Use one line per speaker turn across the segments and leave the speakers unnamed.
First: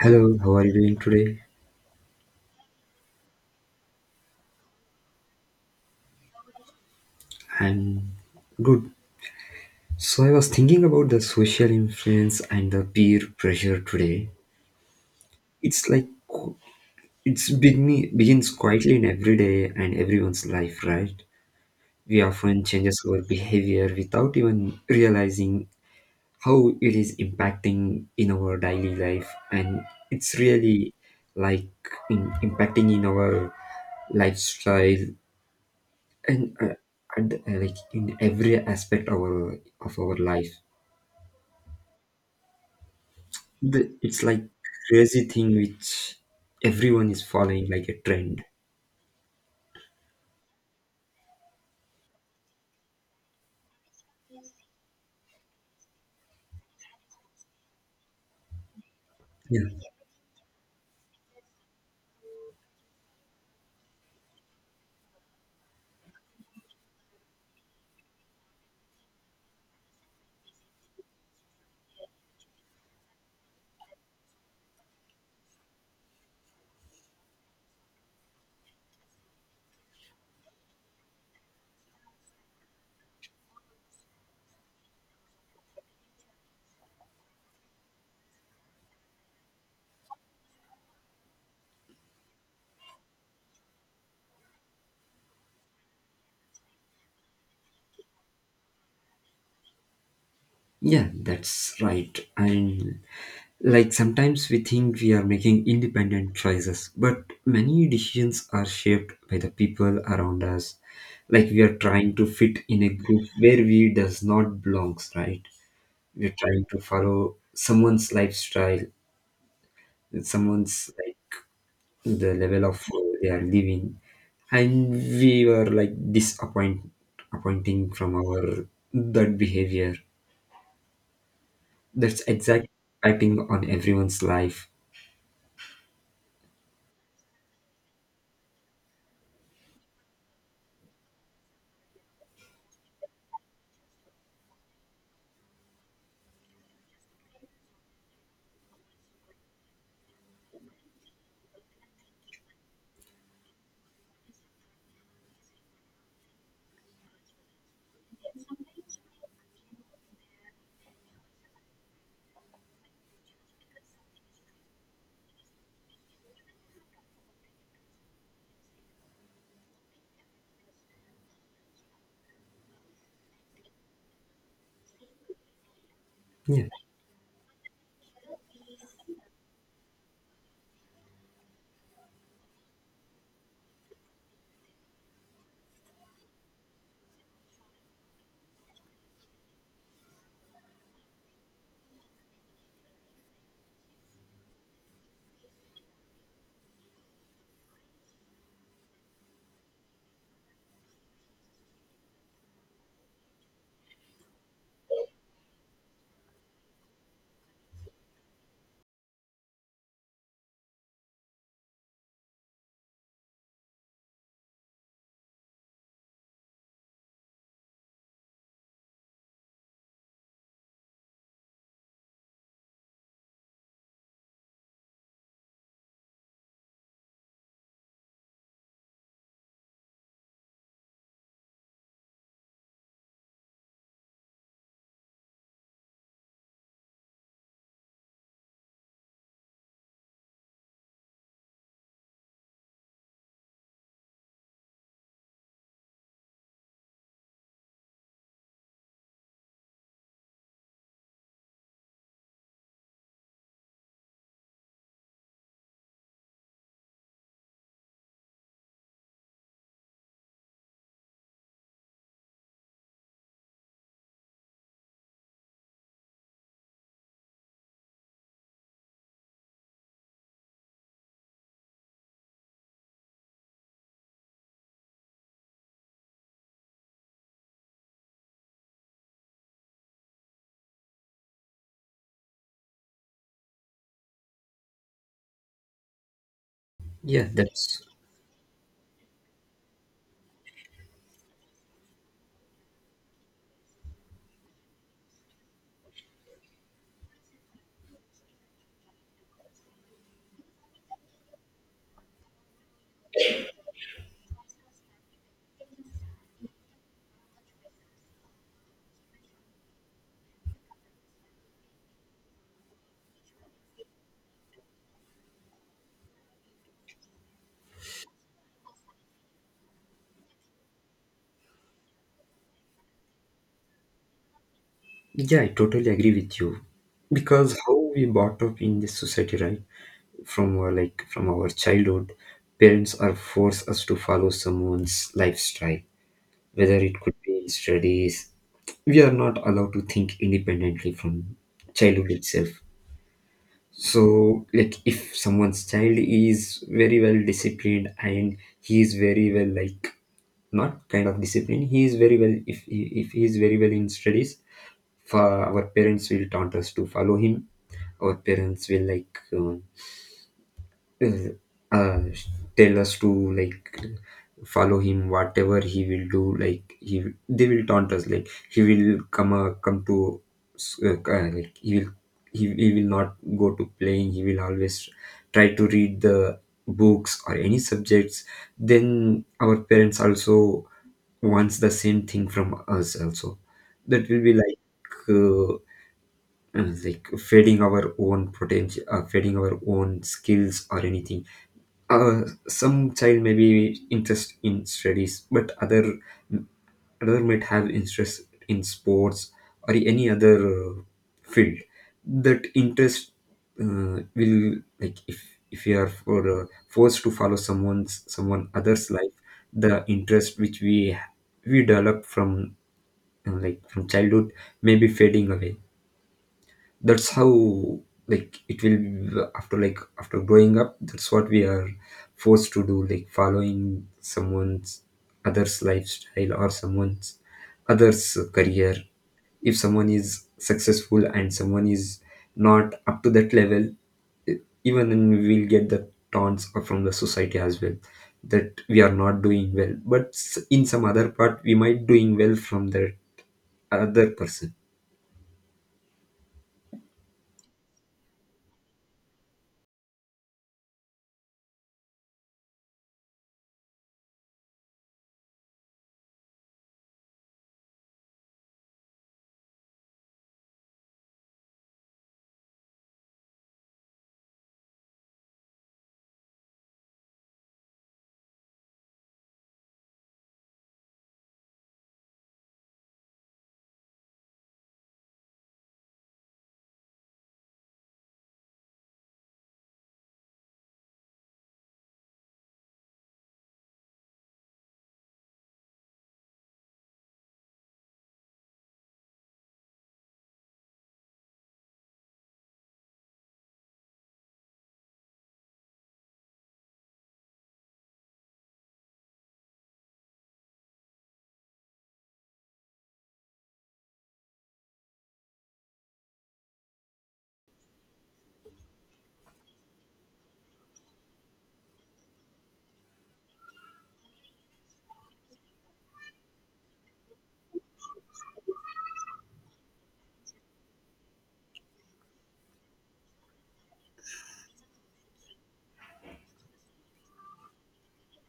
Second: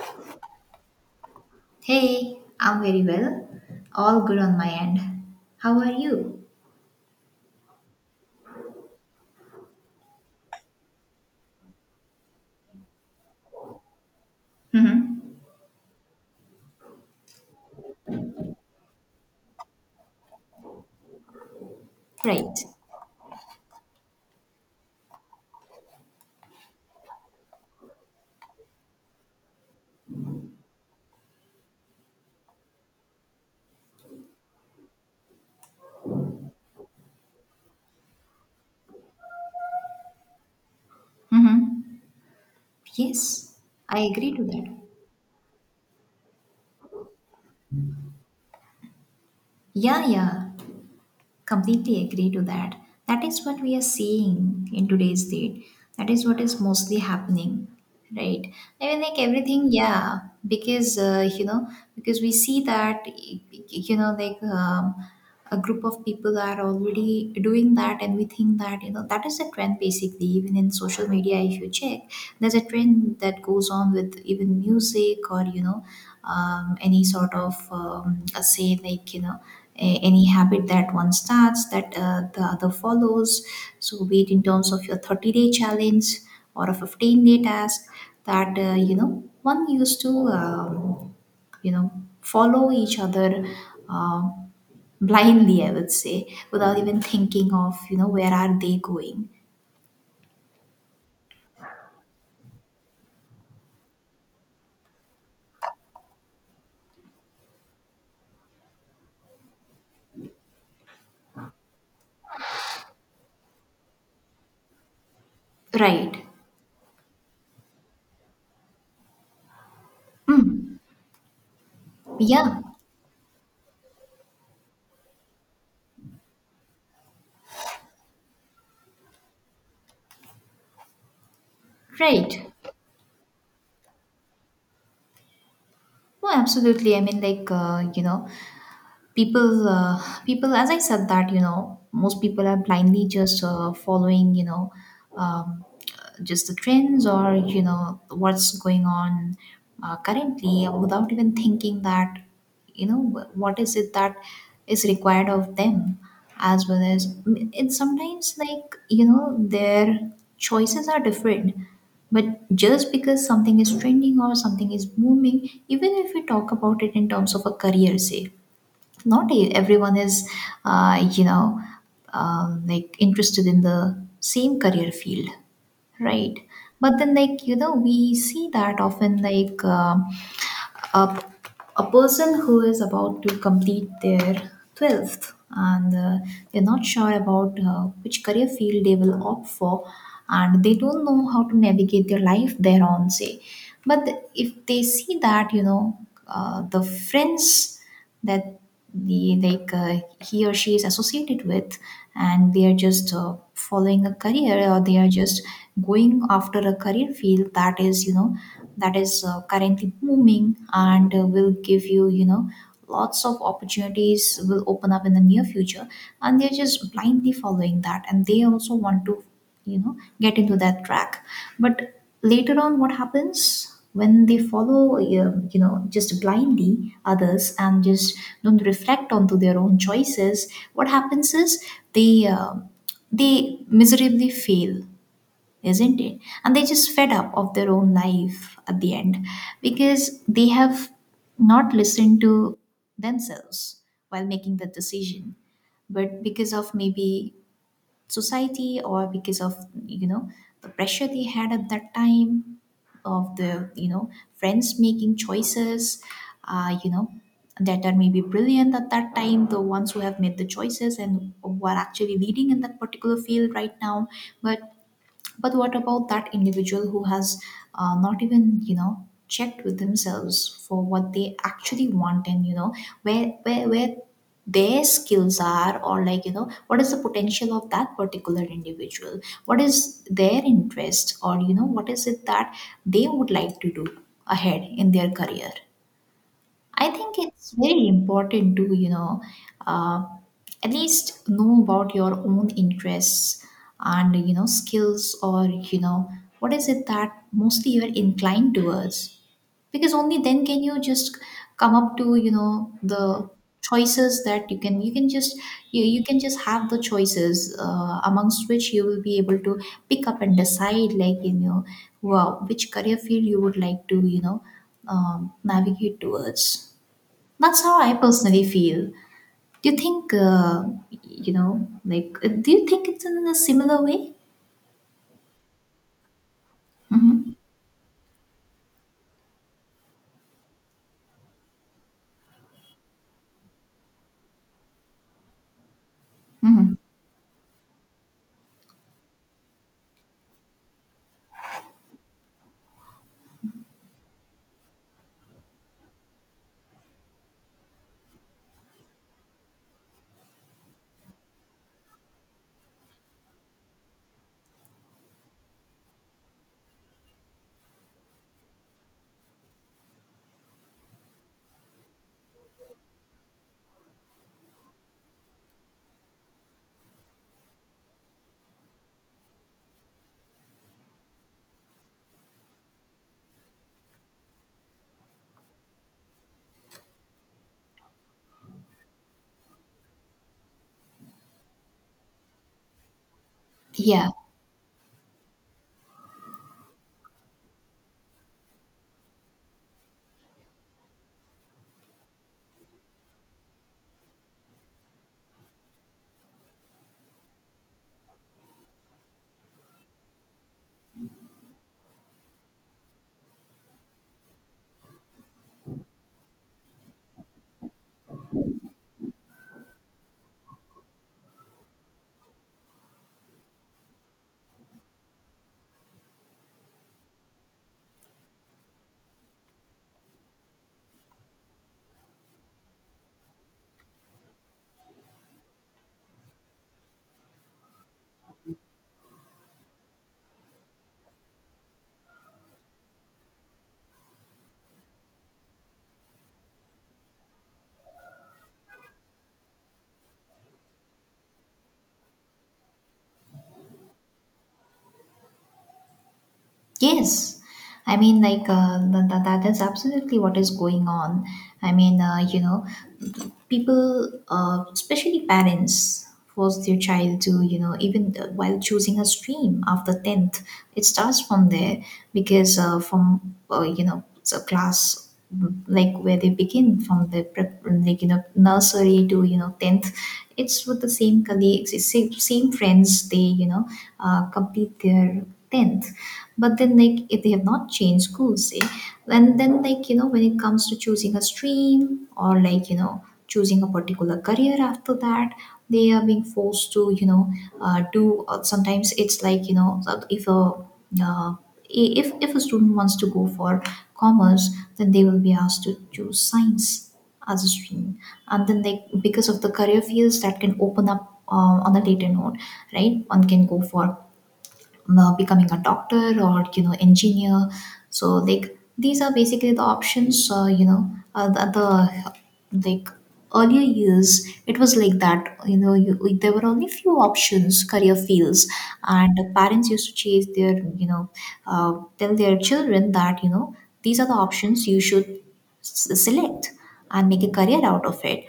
Hello, how are you doing today?
Hey, I'm very well. All good on my end. How are you?
I'm good. So, I was thinking about the social influence and the peer pressure today.
Mm-hmm.
It's like begins quietly in every day and everyone's life, right? We
Right.
often changes our behavior without even realizing how it is impacting in our daily life, and it's really like impacting in our lifestyle and uh, and like in every aspect of our life.
Mm-hmm. Yes, I
It's
agree
like
to that.
crazy thing which everyone is following like a trend.
Yeah, yeah, completely agree to that. That is what we are seeing in today's date. That is what is mostly happening, right? I mean, like
Yeah,
everything, yeah. Because because we see that, you know, like a group of people are already doing that, and we think that, you know, that is a trend. Basically, even in social media, if you check, there's a trend that goes on with even music, or, you know, any sort of say, like, you know, any habit that one starts, that the other follows. So be it in terms of your 30-day challenge or a 15-day task, that you know, one used to you know, follow each other, uh, blindly, I would say, without even thinking of, you know, where are they going,
yeah, that's right. And like sometimes we think we are making independent choices, but many decisions are shaped by the people around us. Like we are trying to fit in a group where we does not belongs, right?
right?
We're trying to follow someone's lifestyle, someone's like. To the
Yeah,
level of food they are living, and we were like disappointing from our that behavior. That's
right.
exactly impacting on everyone's life.
No, absolutely. I mean, like, you know, people uh, people, as I said, that, you know, most people are blindly just following, you know, um, just the trends, or, you know, what's going on currently, without even thinking that, you know, what is it that is required of them, as well as it's sometimes, like, you know, their choices are different, but just because something is trending or something is booming, even if we talk about it in terms of a career, say, not everyone is you know, like interested in the same career field, right?
Yeah,
But then, like, you know, we see that often, like, a, a person who is about to complete their 12th, and they're not sure about which career field they will opt for, and they don't know how to navigate their life thereon, say. But if they see that, you know, the friends that, the like, he or she is associated with, and they are just following a career, or they are just going after a career field that is, you know, that is currently booming, and will give you, you know, lots of opportunities, will open up in the near future, and they're just blindly following that, and they also want to, you know, get into that track. But later on, what happens when they follow, you know, just blindly others, and just don't reflect onto their own choices, what happens is they uh, they miserably fail, isn't it? And they just fed up of their own life at the end, because they have not listened to themselves while making the decision, but because of maybe society, or because of, you know, the pressure they had at that time, of the, you know, friends making choices, you know, that are maybe brilliant at that time, the ones who have made the choices and who are actually leading in that particular field right now. but but what about that individual who has not even, you know, checked with themselves for what they actually want, and, you know, where their skills are, or, like, you know, what is the potential of that particular individual? What is their interest, or, you know, what is it that they would like to do ahead in their career? I think
yeah,
it's
that's
very important to, you know, uh, at least know about your own interests, and, you know, skills, or, you know, what is it that mostly you're inclined towards? Because only then can you just come up to, you know, the choices that you can just you can just have the choices amongst which you will be able to pick up and decide, like, you know, wow, which career field you would like to, you know, navigate towards. That's how I personally feel. Do you think, you know, like, do you think it's in a similar way?
Yeah, I totally agree with you, because how we brought up in this society, right? From our like from our childhood, parents are force us to follow someone's lifestyle, whether it could be studies. We are not allowed to think independently from childhood itself. So like if someone's child is very well disciplined and he is very well, like not kind of disciplined, he is very well, if he is very well in studies, for our parents will taunt us to follow him. Our parents will like uh, uh, tell us to, like, follow him whatever he will do. Like he, they will taunt us like he will come to, like he will, he will not go to playing. He will always try to read the books or any subjects. Then our parents also wants the same thing from us also. That
Yeah.
will be like, uh, like fading our own potential, fading our own skills or anything. uh, some child may be interest in studies, but other might have interest in sports or any other field. That interest will, like, if we are forced to follow someone other's life, the interest which we develop from childhood may be fading away. That's how, like, it will after growing up. That's what we are forced to do, like following someone's other's lifestyle or someone's other's career. If someone is successful and someone is not up to that level, e- even then we will get the taunts from the society as well, that we are not doing well, but in some other part we might doing well from that other person.
Yes, I mean, like, that is absolutely what is going on. I mean, you know, people, especially parents, force their child to, you know, even while choosing a stream after 10th, it starts from there. Because you know, it's a class like where they begin from the prep, like, you know, nursery to, you know, 10th. It's with the same colleagues, it's same friends, they, you know, complete their 10th. But then, like, if they have not changed schools, see, and then, like, you know, when it comes to choosing a stream, or, like, you know, choosing a particular career after that, they are being forced to, you know, do sometimes it's like, you know, uh, if a student wants to go for commerce, then they will be asked to choose science as a stream, and then, like, because of the career fields that can open up on a later note, right, one can go for becoming a doctor, or, you know, engineer. So like, these are basically the options, you know uh, the, the like earlier years, it was like that, you know, you, there were only few options, career fields, and the parents used to chase their, you know, tell their children that, you know, these are the options you should select and make a career out of it.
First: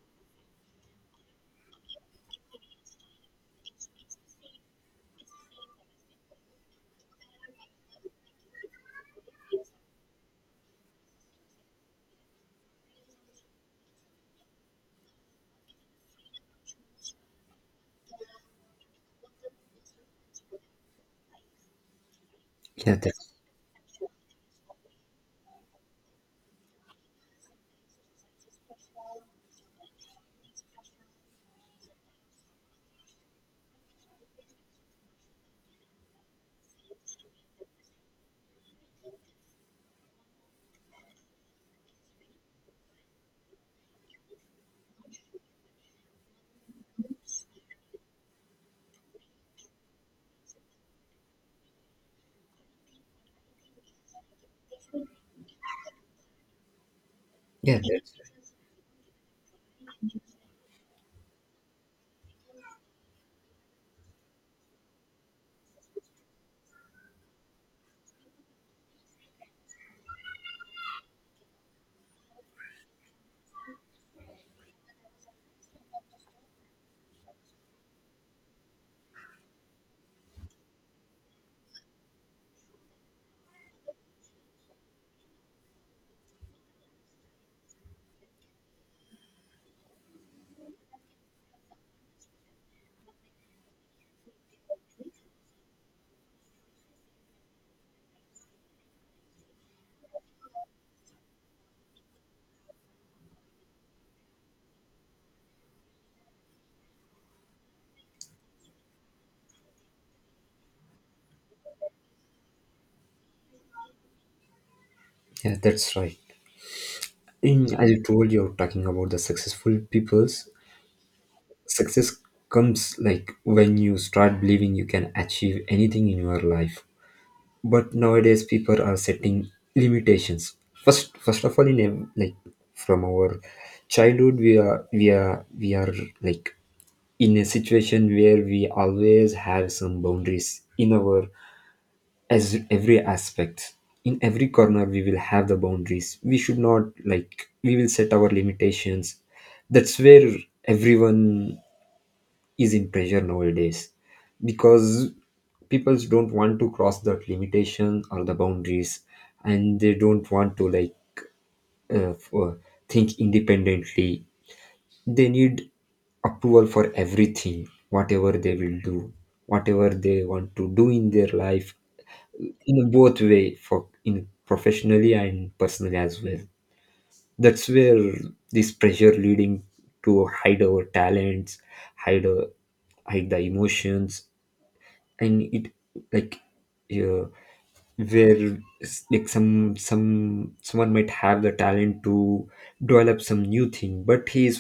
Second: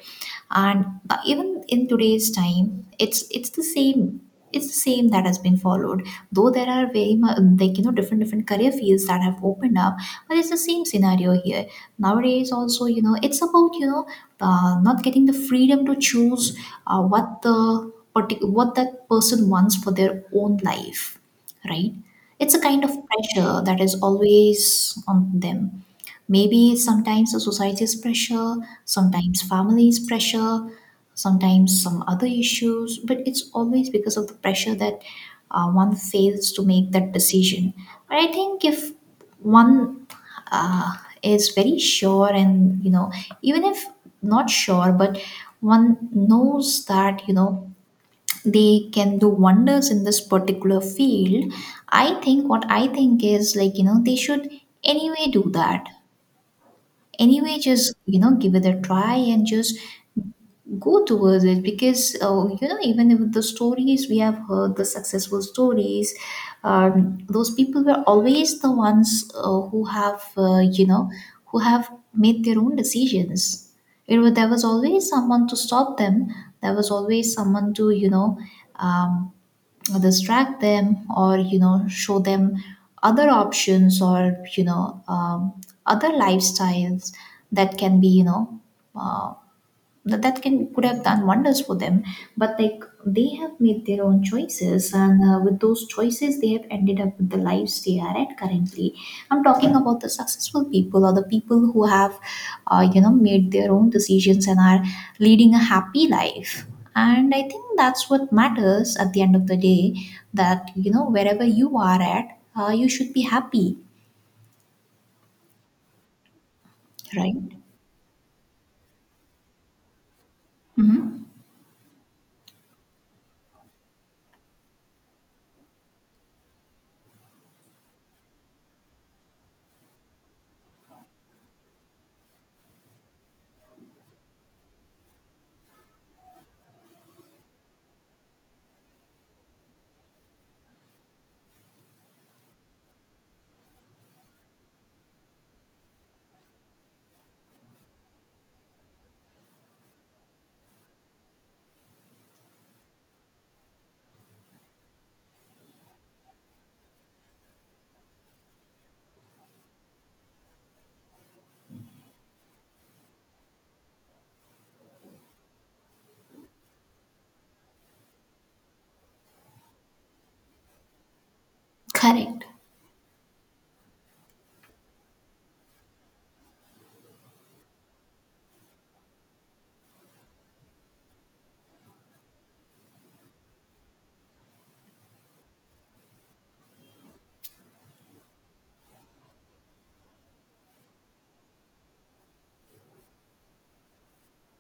And even in today's time, it's the same. It's the same that has been followed, though there are very much, like, you know, different different career fields that have opened up, but it's the same scenario here nowadays also, you know. It's about, you know, not getting the freedom to choose what that person wants for their own life, right? It's a kind of
Yeah,
pressure that is always on them. Maybe sometimes the society's pressure, sometimes family's pressure, sometimes some other issues, but it's always because of the pressure that one fails to make that decision. But I think if one uh, is very sure, and, you know, even if not sure, but one knows that, you know, they can do wonders in this particular field, I think, what I think is, like, you know, they should anyway do that, anyway,
yeah,
just, you know, give it a try, and just go towards it. Because you know, even if the stories we have heard, the successful stories, those people were always the ones who have you know, who have made their own decisions. It was, there was always someone to stop them. There was always someone to, you know, um, distract them, or, you know, show them other options, or, you know, other lifestyles that can be, you know, uh, that that can could have done wonders for them. But, like, they have made their own choices, and with those choices, they have ended up with the lives they are at currently. I'm talking about the successful people, or the people who have you know, made their own decisions, and are leading a happy life. And I think that's what matters at the end of the day, that, you know, wherever you are at, you should be happy.
yeah, that's right.
Right.
in As you told, you're talking about the successful people's success. Comes like when you start believing you can achieve anything in your life, but nowadays people are setting limitations. First of all, like, from our childhood we are like in a situation where we always have some boundaries in our, as every aspect, in every corner we will have the boundaries. We should not, like, we will set our limitations. That's where everyone is in pressure nowadays, because people don't want to cross that limitation or the boundaries, and they don't want to, like, uh, for, think independently. They need approval for everything whatever they will do, whatever they want to do in their life,
Correct.
in both way for, in professionally and personally as well. That's where this pressure leading to hide our talents, hide our, hide the emotions. And it, like, uh, where like someone might have the talent to develop some new thing, but he is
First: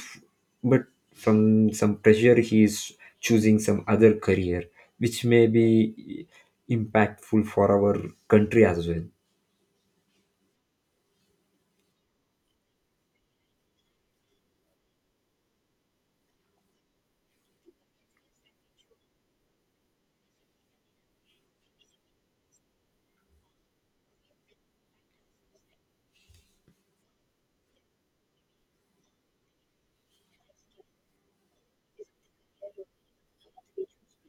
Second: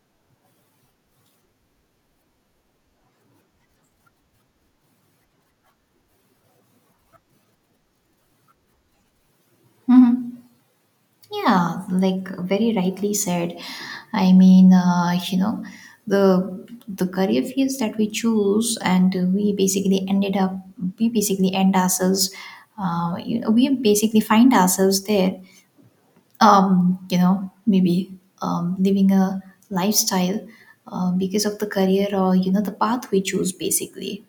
but from some pressure he is choosing some other career, which may be impactful for our country as well.
Mhm. Yeah, like, very rightly said. I mean, you know, the career fields that we choose, and we basically ended up, we basically end ourselves, you know, we basically find ourselves there. Maybe living a lifestyle because of the career, or you know the path we choose, basically.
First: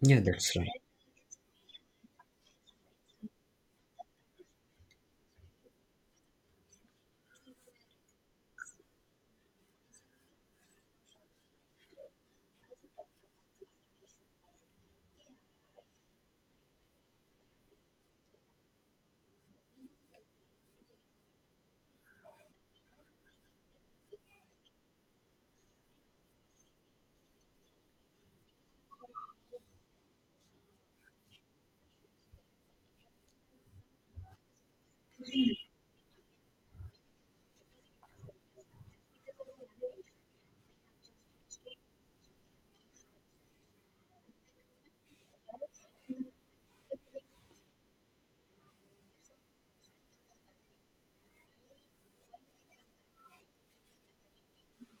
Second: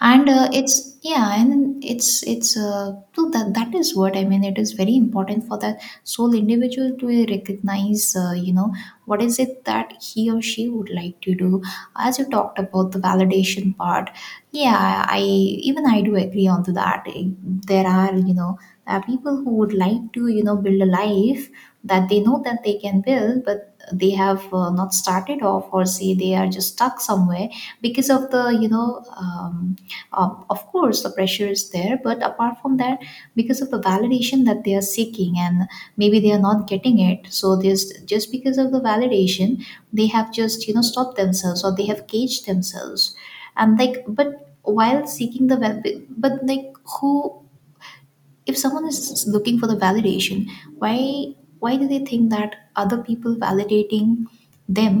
Yeah,
And
that's right.
it's yeah and it's so that is what I mean. It is very important for that sole individual to recognize, what is it that he or she would like to do. As you talked about the validation part, yeah, I do agree on to that. there are you know there are people who would like to, you know, build a life that they know that they can build, but they have, not started off, or say they are just stuck somewhere because of the, of course the pressure is there, but apart from that, because of the validation that they are seeking, and maybe they are not getting it. So this, just because of the validation, they have just, you know, stopped themselves, or they have caged themselves. And like but while seeking the well but like who If someone is looking for the validation, why? Why do they think that other people validating them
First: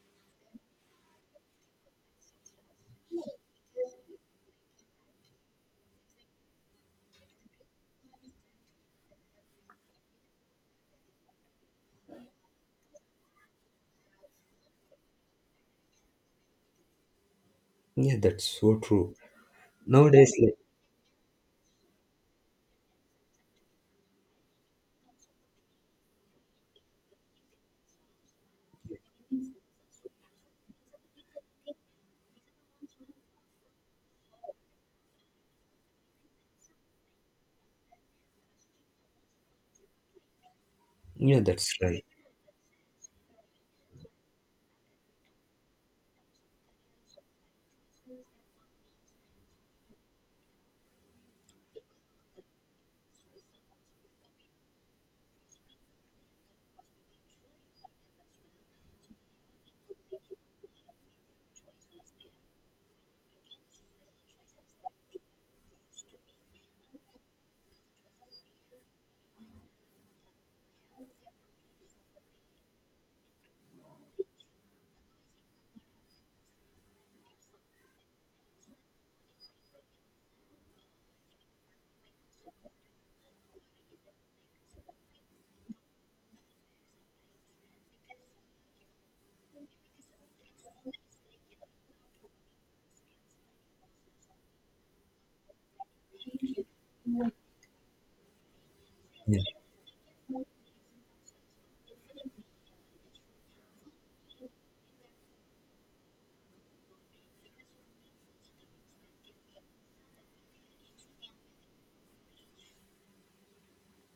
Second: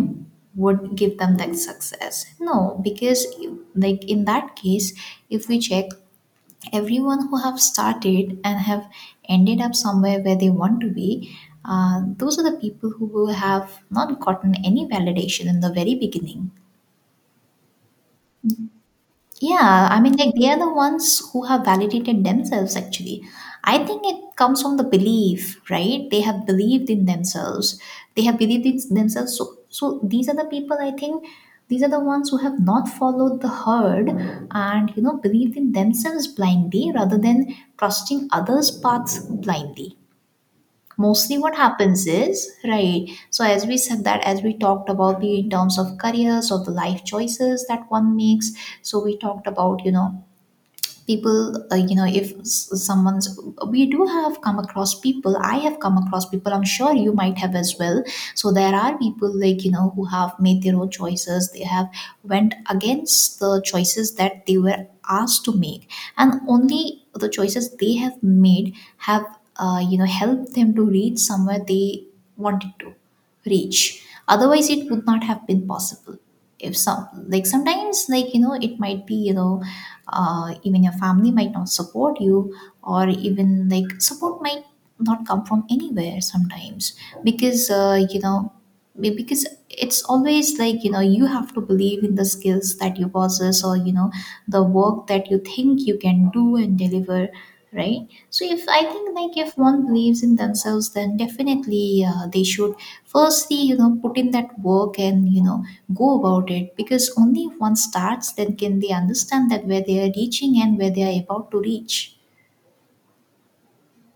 would give them that success? No, because, like, in that case, if we check, everyone who have started and have ended up somewhere where they want to be, those are the people who will have not gotten any validation in the very beginning.
Yeah, that's so true.
Yeah, I mean,
Nowadays,
like they
like,
are the ones who have validated themselves actually. I think it comes from the belief, right? They have believed in themselves. They have believed in themselves. So these are the people, I think these are the ones who have not followed the herd, and you know, believed in themselves blindly, rather than trusting others' paths blindly. Mostly
yeah,
what
that's right.
happens is, right, so as we said, that as we talked about the, in terms of careers or the life choices that one makes, so we talked about, you know, people, if someone's, we do have come across people, I have come across people, I'm sure you might have as well. So there are people, like, you know, who have made their own choices. They have went against the choices that they were asked to make, and only the choices they have made have, helped them to reach somewhere they wanted to reach. Otherwise, it would not have been possible. If some, like sometimes, like, you know, it might be, you know, even your family might not support you, or even like support might not come from anywhere sometimes, because, because it's always like, you know, you have to believe in the skills that you possess, or you know, the work that you think you can do and deliver, right? So if I think, like
Yeah,
if one believes in themselves, then definitely, they should, firstly, you know, put in that work, and you know, go about it, because only if one starts, then can they understand that where they are reaching and where they are about to reach.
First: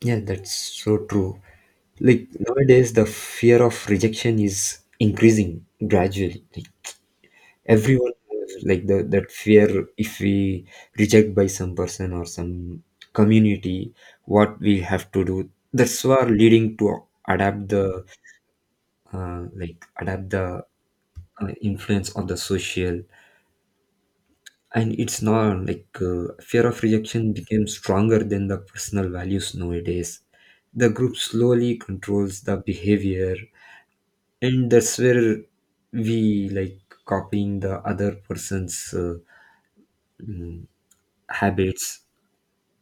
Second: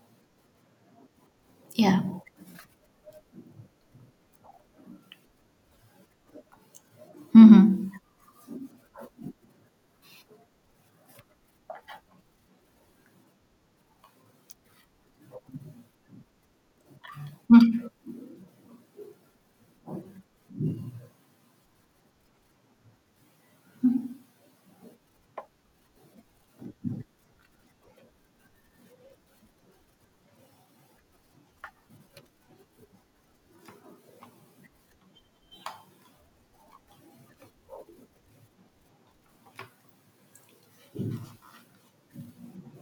yeah, that's so true.
Yeah.
Like nowadays, the fear of rejection is increasing gradually. Like,
Mm-hmm.
everyone has like the that fear, if we reject by some person or some community, what we have to do. That's what leading to adapt the uh, like adapt the influence of the social. And it's not like, fear of rejection became stronger than the personal values nowadays. The group slowly controls the behavior, and that's where we, like, copying the other person's mm, habits,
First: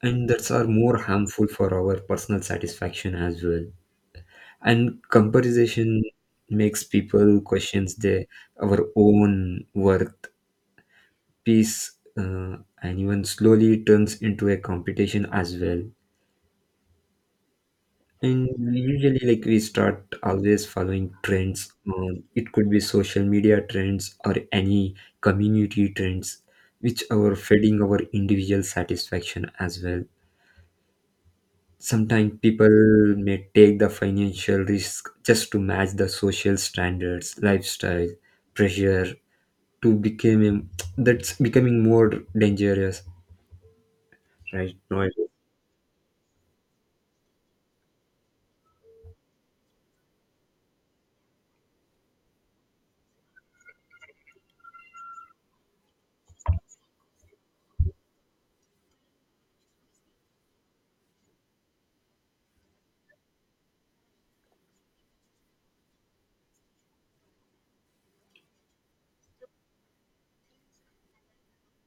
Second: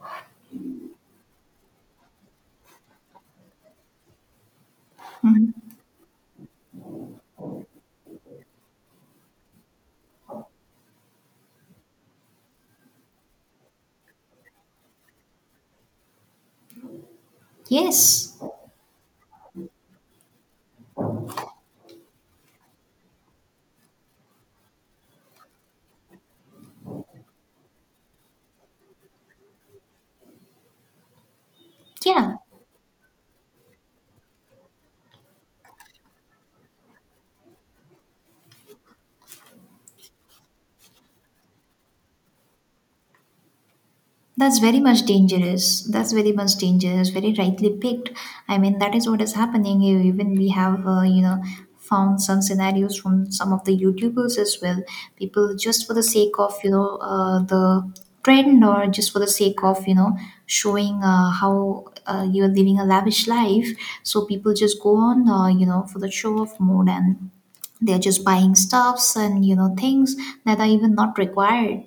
and that's are more harmful for our personal satisfaction as well. And
Mm-hmm.
comparison makes people questions their our own worth, peace, uh, and even slowly turns into a competition as well.
Yes.
And we usually, like, we start always following trends on. It could be social media trends or any community trends, which are feeding our individual satisfaction as well. Sometimes
Yeah.
people may take the financial risk just to match the social standards lifestyle pressure to become that's becoming more dangerous
That's
right
very much
now.
dangerous. That's very much dangerous. Very rightly picked. I mean, that is what is happening here. Even we have, found some scenarios from some of the YouTubers as well. People, just for the sake of, you know, the trend, or just for the sake of, you know, showing how you are living a lavish life. So people just go on, for the show off mode, and they're just buying stuffs, and, you know, things that are even not required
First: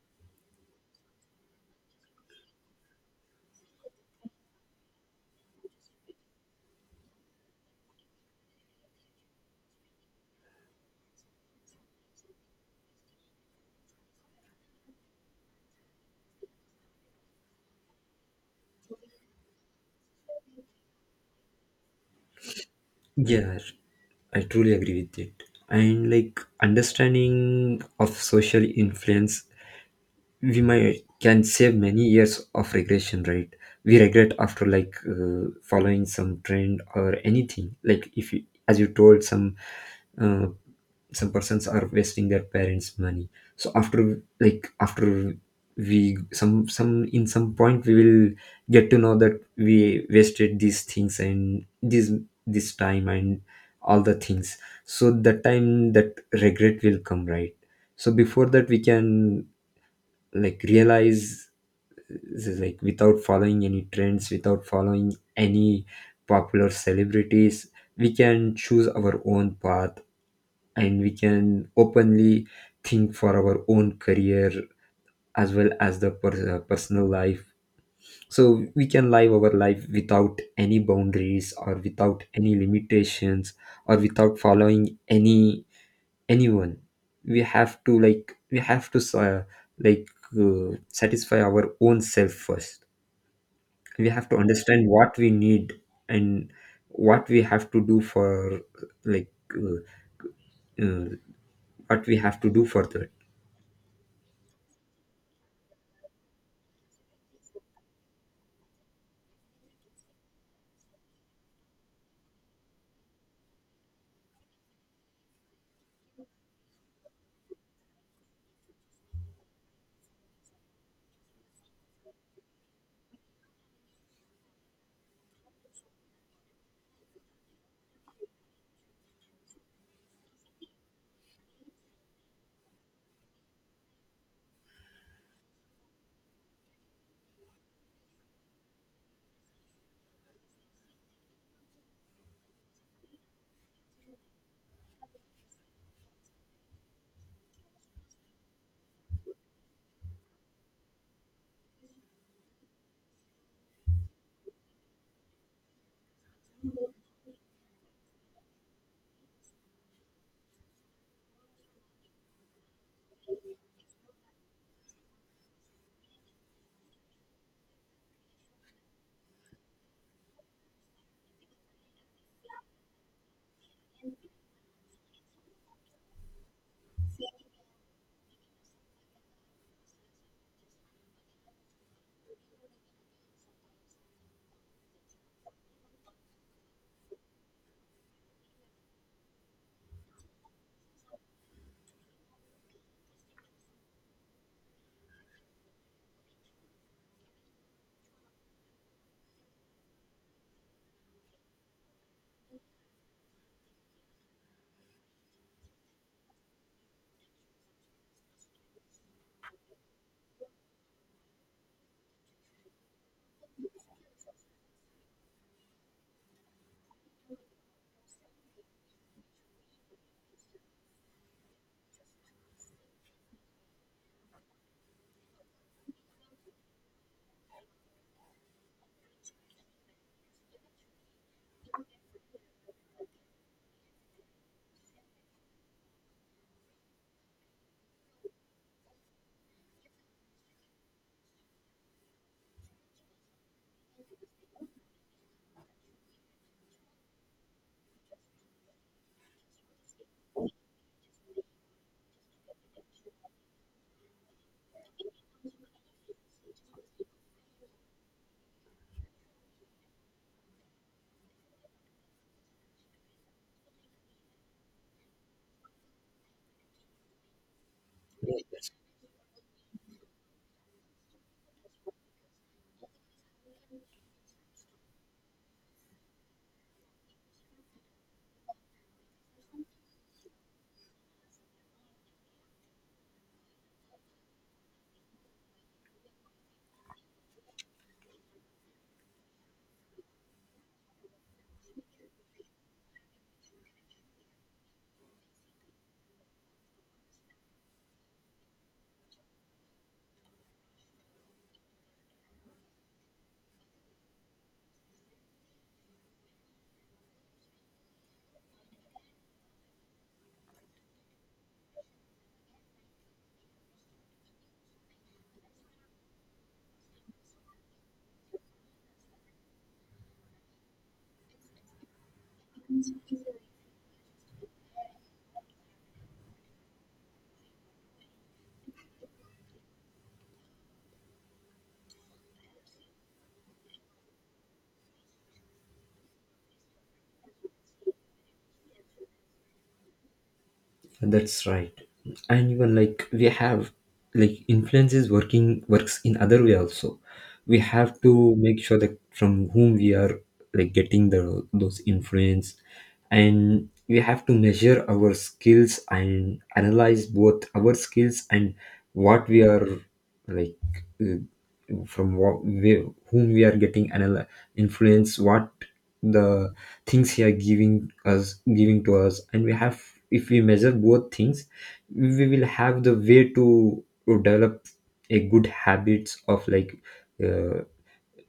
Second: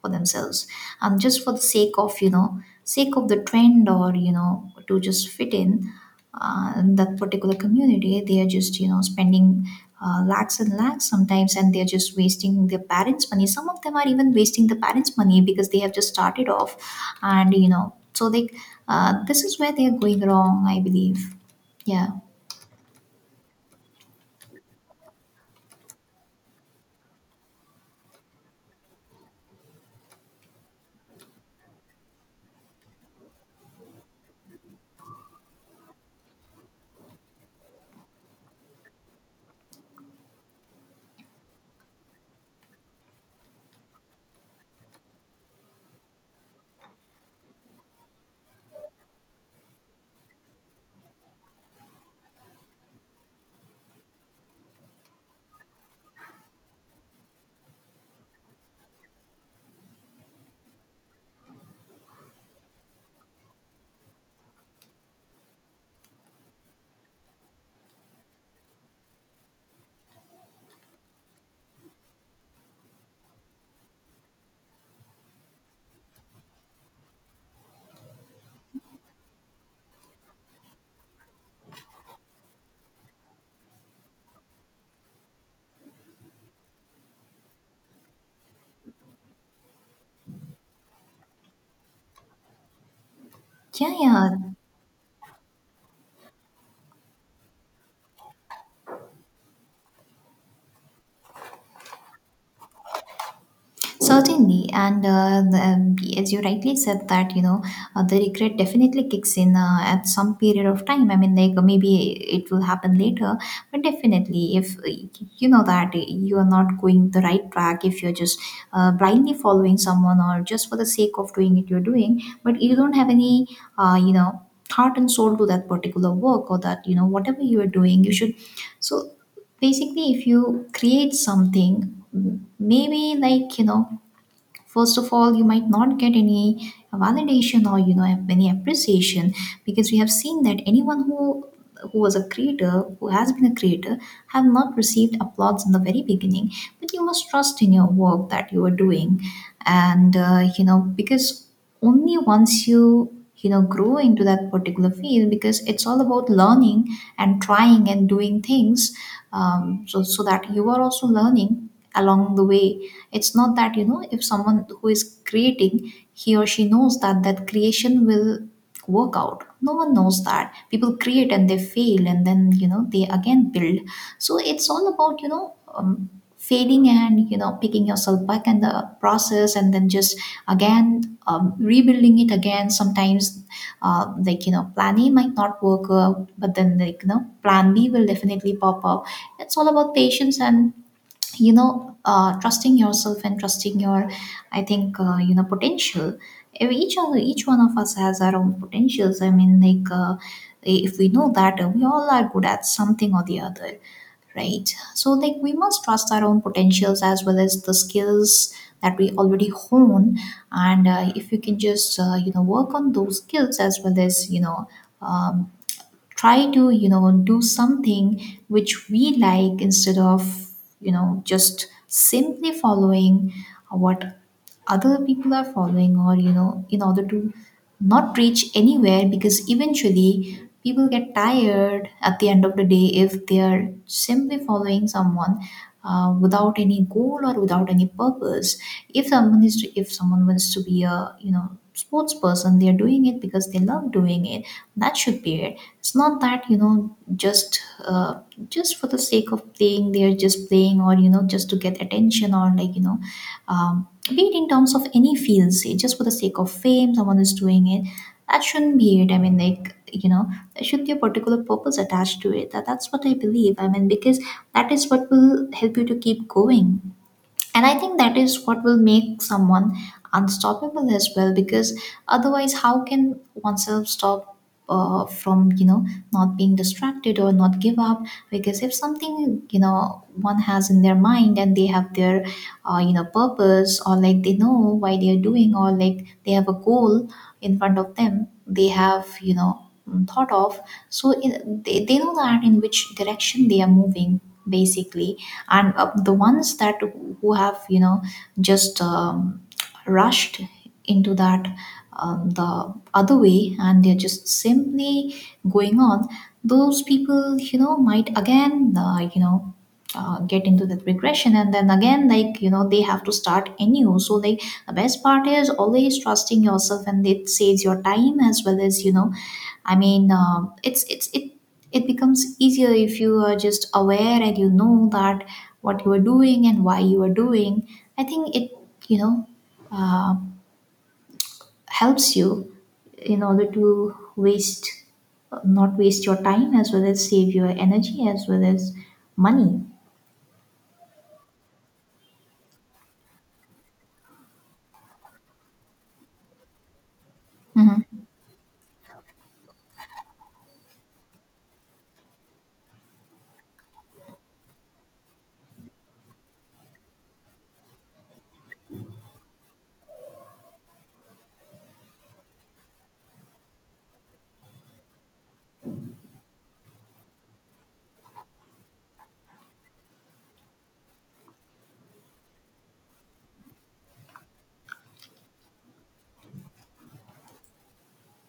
for themselves, and just for the sake of, you know, sake of the trend, or you know, to just fit in that particular community. They are just, you know, spending lakhs and lakhs sometimes, and they're just wasting their parents money. Some of them are even wasting the parents money, because they have just started off, and you know, so they, this is where they are going wrong, I believe. Yeah.
Yeah, I truly agree with it. And like understanding of social influence, we might can save many years of regression, right? We regret after like following some trend or anything. Like if you, as you told, uh, some persons are wasting their parents money. So after like after we some in some point we will get to know that we wasted these things and this time and all the things. So the time that regret will come, right? So before that, we can, like, realize, like, without following any trends, without following any popular celebrities, we can choose our own path, and we can openly think for our own career as well as the personal life. So we can live our life without any boundaries or without any limitations, or without following any anyone. We have to, like, like satisfy our own self first.
Yeah.
We have
Yeah.
to understand what we need, and what we have to do for like uh, what we have to do for that.
Certainly. And the, as you rightly said, that you know, the regret definitely kicks in at some period of time. I mean, like, maybe it will happen later, but definitely if, that you are not going the right track, if you're just, blindly following someone, or just for the sake of doing it, you're doing, but you don't have any, uh, you know heart and soul to that particular work, or that, you know, whatever you are doing, you should. So basically, if you create something, maybe, like, you know, first of all, you might not get any validation, or you know, any appreciation, because we have seen that anyone who was a creator, who has been a creator, have not received applause in the very beginning. But you must trust in your work that you are doing. And you know, because only once you, you know, grow into that particular field, because it's all about learning, and trying, and doing things. So that you are also learning along the way. It's not that, you know, if someone who is creating, he or she knows that that creation will work out. No one knows that. People create, and they fail, and then you know, they again build. So it's all about, failing, and you know, picking yourself back in the process, and then just again, rebuilding it again sometimes. Like, you know, plan A might not work out, but then, like, you know, plan B will definitely pop up. It's all about patience, and you know, trusting yourself, and trusting your, I think, potential. If each one of us has our own potentials. I mean, like, if we know that, we all are good at something or the other, right? So like, we must trust our own potentials, as well as the skills that we already hone. And if you can just, work on those skills, as well as you know, um, try to, you know, do something which we like, instead of, you know, just simply following what other people are following, or you know, in order to not reach anywhere, because eventually people get tired at the end of the day, if they are simply following someone, without any goal, or without any purpose. If someone wants to be a, you know, sports person, they are doing it because they love doing it. That should be it. It's not that, you know, just for the sake of playing, they're just playing, or you know, just to get attention, or like, you know, be it in terms of any field, say just for the sake of fame, someone is doing it. That shouldn't be it. I mean, like, you know, there should be a particular purpose attached to it. That's what I believe. I mean, because that is what will help you to keep going. And I think that is what will make someone unstoppable as well, because otherwise, how can oneself stop, from, you know, not being distracted, or not give up. Because if something, you know, one has in their mind, and they have their, purpose, or like, they know why they are doing, or like, they have a goal in front of them. They have, you know, thought of. So they know that in which direction they are moving basically. And the ones that who have, you know, just rushed into that, the other way, and they're just simply going on, those people, you know, might again, get into that regression, and then again, like, you know, they have to start anew. So like, the best part is always trusting yourself, and it saves your time, as well as, you know, I mean, it it becomes easier if you are just aware, and you know that what you are doing, and why you are doing. I think it, you know uh, helps you in order to waste not waste your time, as well as save your energy, as well as money.
That's right. And even like we have, like, influences working works in other way also. We have
Mhm.
to make sure that from whom we are, like, getting the those influence, and we have to measure our skills and analyze both our skills and what we are, like, uh, from what we, whom we are getting another influence, what the things he are giving us giving to us, and we have, if we measure both things, we will have the way to develop a good habits of, like, uh,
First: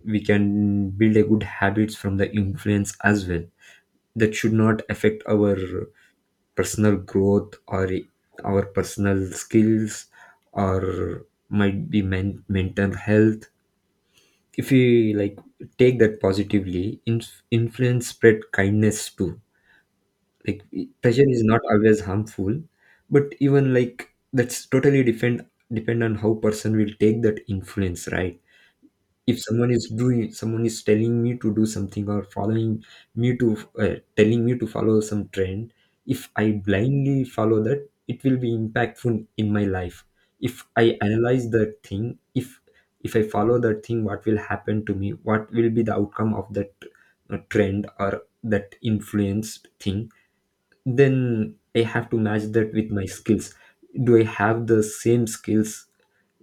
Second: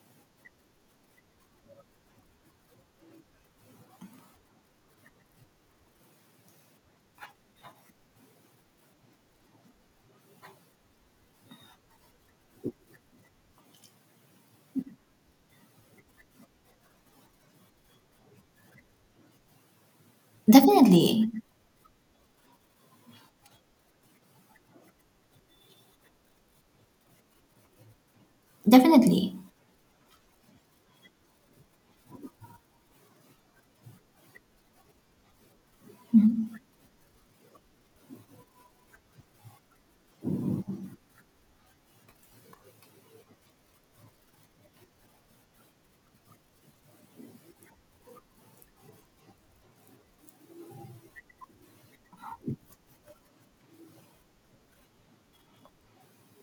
we can build a good habits from the influence as well, that should not affect our personal growth or our personal skills, or might be mental health, if we, like, take that positively influence, spread kindness too. Like pressure
Definitely,
is not always harmful, but even like that's totally depend on how person will take that influence, right?
definitely.
If someone is doing, someone is telling me to do something or following me to, telling me to follow some trend, if I blindly follow that, it will be impactful in my life. If I analyze that thing, if I follow that thing, what will happen to me, what will be the outcome of that trend or that influenced thing, then I have to match that with my skills. Do I have the same skills,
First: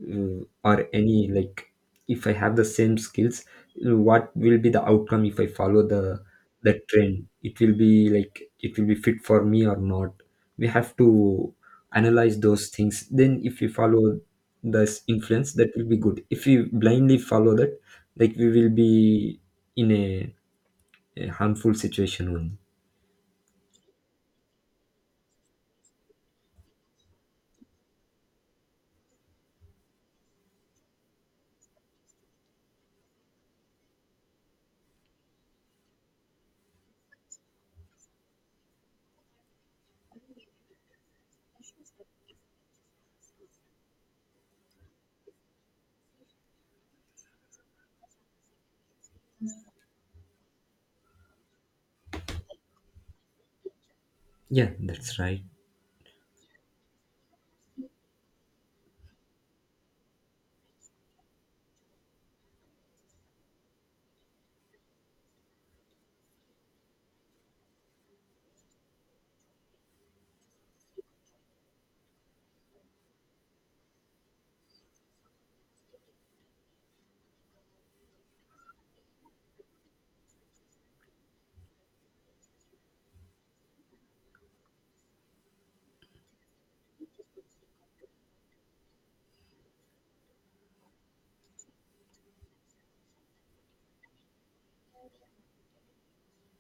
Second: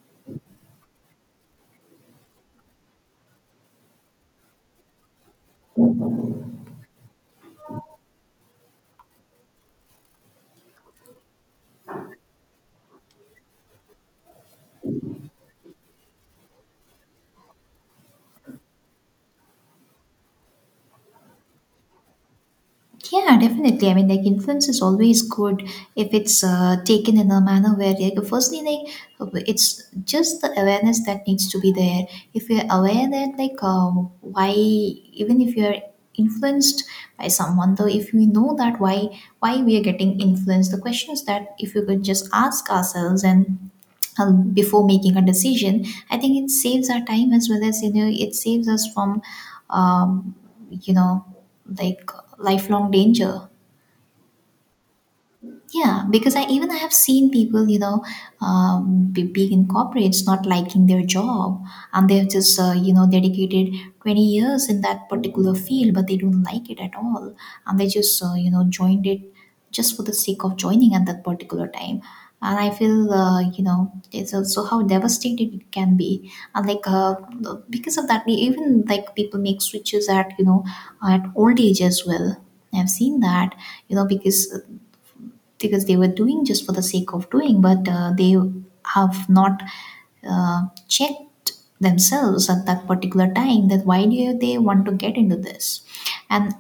or any, like, if I have the same skills, what will be the outcome if I follow the trend, it will be like it will be fit for me or not. We have to analyze those things, then if we follow this influence, that will be good. If we blindly follow that, like, we will be in a harmful situation only.
Yeah, definitely. I mean, like, influence is always good if it's, taken in a manner where, like, firstly, like, it's just the awareness that needs to be there. If you're aware that, like, why, even if you're influenced by someone, though, if we know that why we are getting influenced, the questions that if you could just ask ourselves, and before making a decision, I think it saves our time, as well as, you know, it saves us from um, you know like lifelong danger.
Yeah, that's right.
Yeah, because I, even I have seen people, you know, big in corporates not liking their job, and they have just, dedicated 20 years in that particular field, but they don't like it at all. And they just, joined it just for the sake of joining at that particular time. And I feel, it's also how devastated it can be. And like, because of that, we even, like, people make switches at, you know, at old age as well. I've seen that, you know, because they were doing just for the sake of doing, but they have not checked themselves at that particular time, that why do they want to get into this. And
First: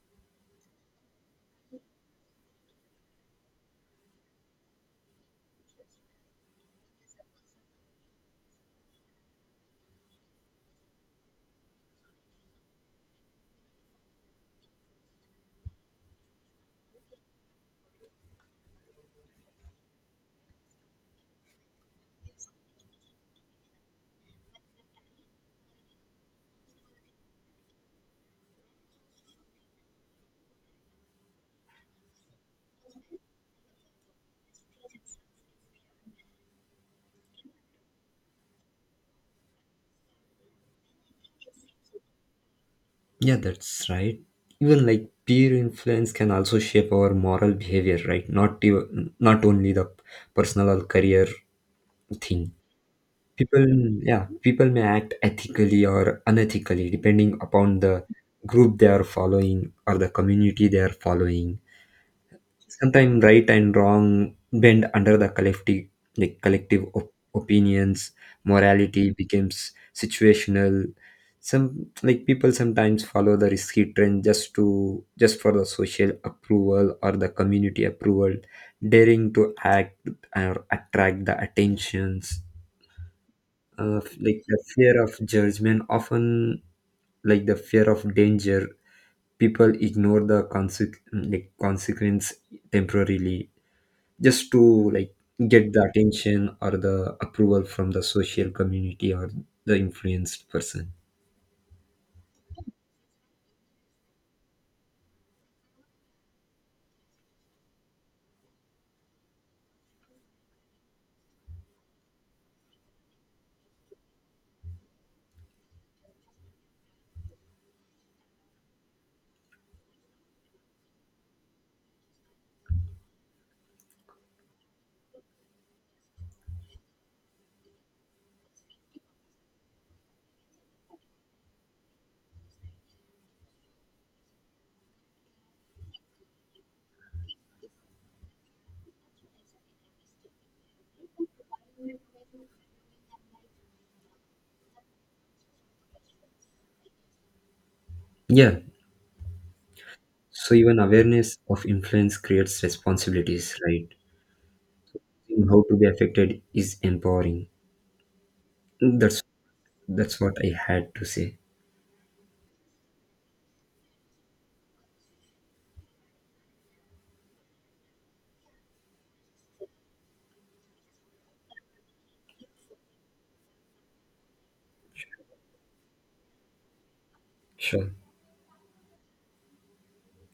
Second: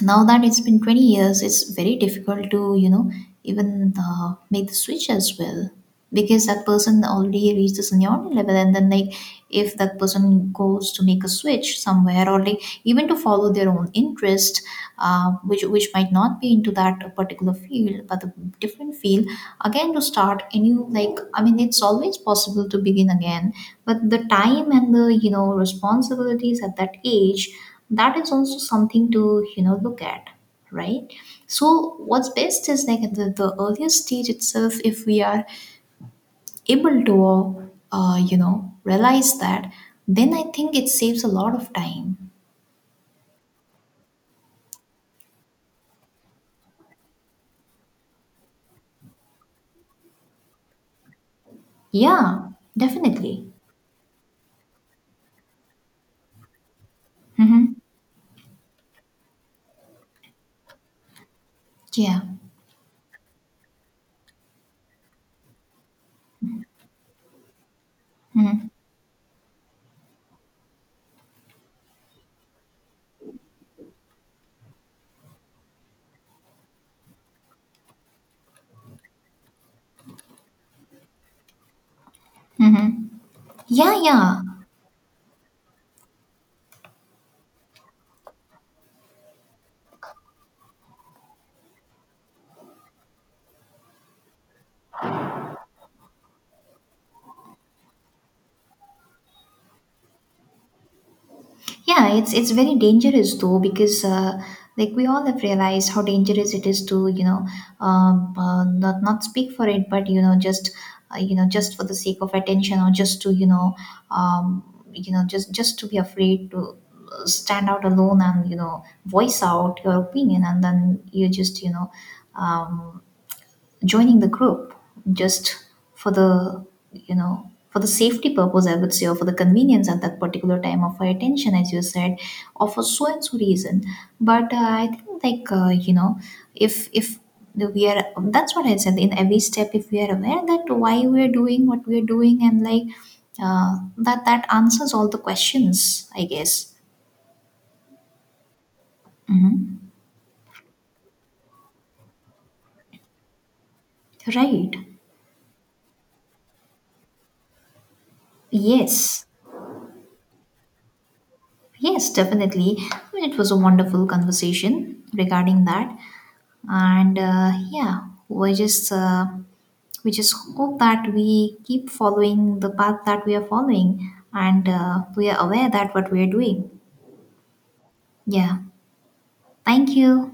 now that it's been 20 years, it's very difficult to, you know, even make the switch as well, because that person already reached the seniority level, and then like, if that person goes to make a switch somewhere, or like, even to follow their own interest, which might not be into that particular field, but a different field, again to start a new. Like, I mean, it's always possible to begin again, but the time, and the, you know, responsibilities at that age, that is also something to, you know, look at, right? So what's best is like at the earliest stage itself, if we are able to you know, realize that, then I think it saves a lot of time.
Yeah, that's right. Even like peer influence can also shape our moral behavior, right? Not even, not only the personal or career
Yeah,
thing.
definitely.
People, yeah, people may act ethically or unethically depending upon the group they are following or the community they are following.
Yeah.
Sometimes right and wrong bend under the collective, like collective opinions. Morality becomes situational. Some, like, people sometimes follow the risky trend just to, just for the social approval or the community approval, daring to act or attract the attentions.
Mm-hmm. Yeah. Yeah.
Like the fear of judgment, often like the fear of danger, people ignore the consequence temporarily, just to, like, get the attention or the approval from the social community or the influenced person.
Yeah, it's, very dangerous though, because, like, we all have realized how dangerous it is to, you know, not speak for it, but you know, just, just for the sake of attention, or just to, um, just, to be afraid to, stand out alone, and you know, voice out your opinion, and then you just, um, joining the group, just for the, you know, for the safety purpose, I would say, or for the convenience at that particular time of our attention, as you said, or for so and so reason. But I think, like, if we are, that's what I said, in every step, if we are aware that why we are doing what we are doing, and like, that answers all the questions, I guess.
Yeah, so even awareness of influence creates responsibilities, right?
Right.
Seeing how to be affected is empowering. that's
Yes,
that's what I had to say.
yes, definitely. I mean, it was a wonderful conversation regarding that. And yeah, we just uh, we just hope that we keep following the path that we are following, and we are aware that what we are doing.
Sure.
Yeah. Thank you.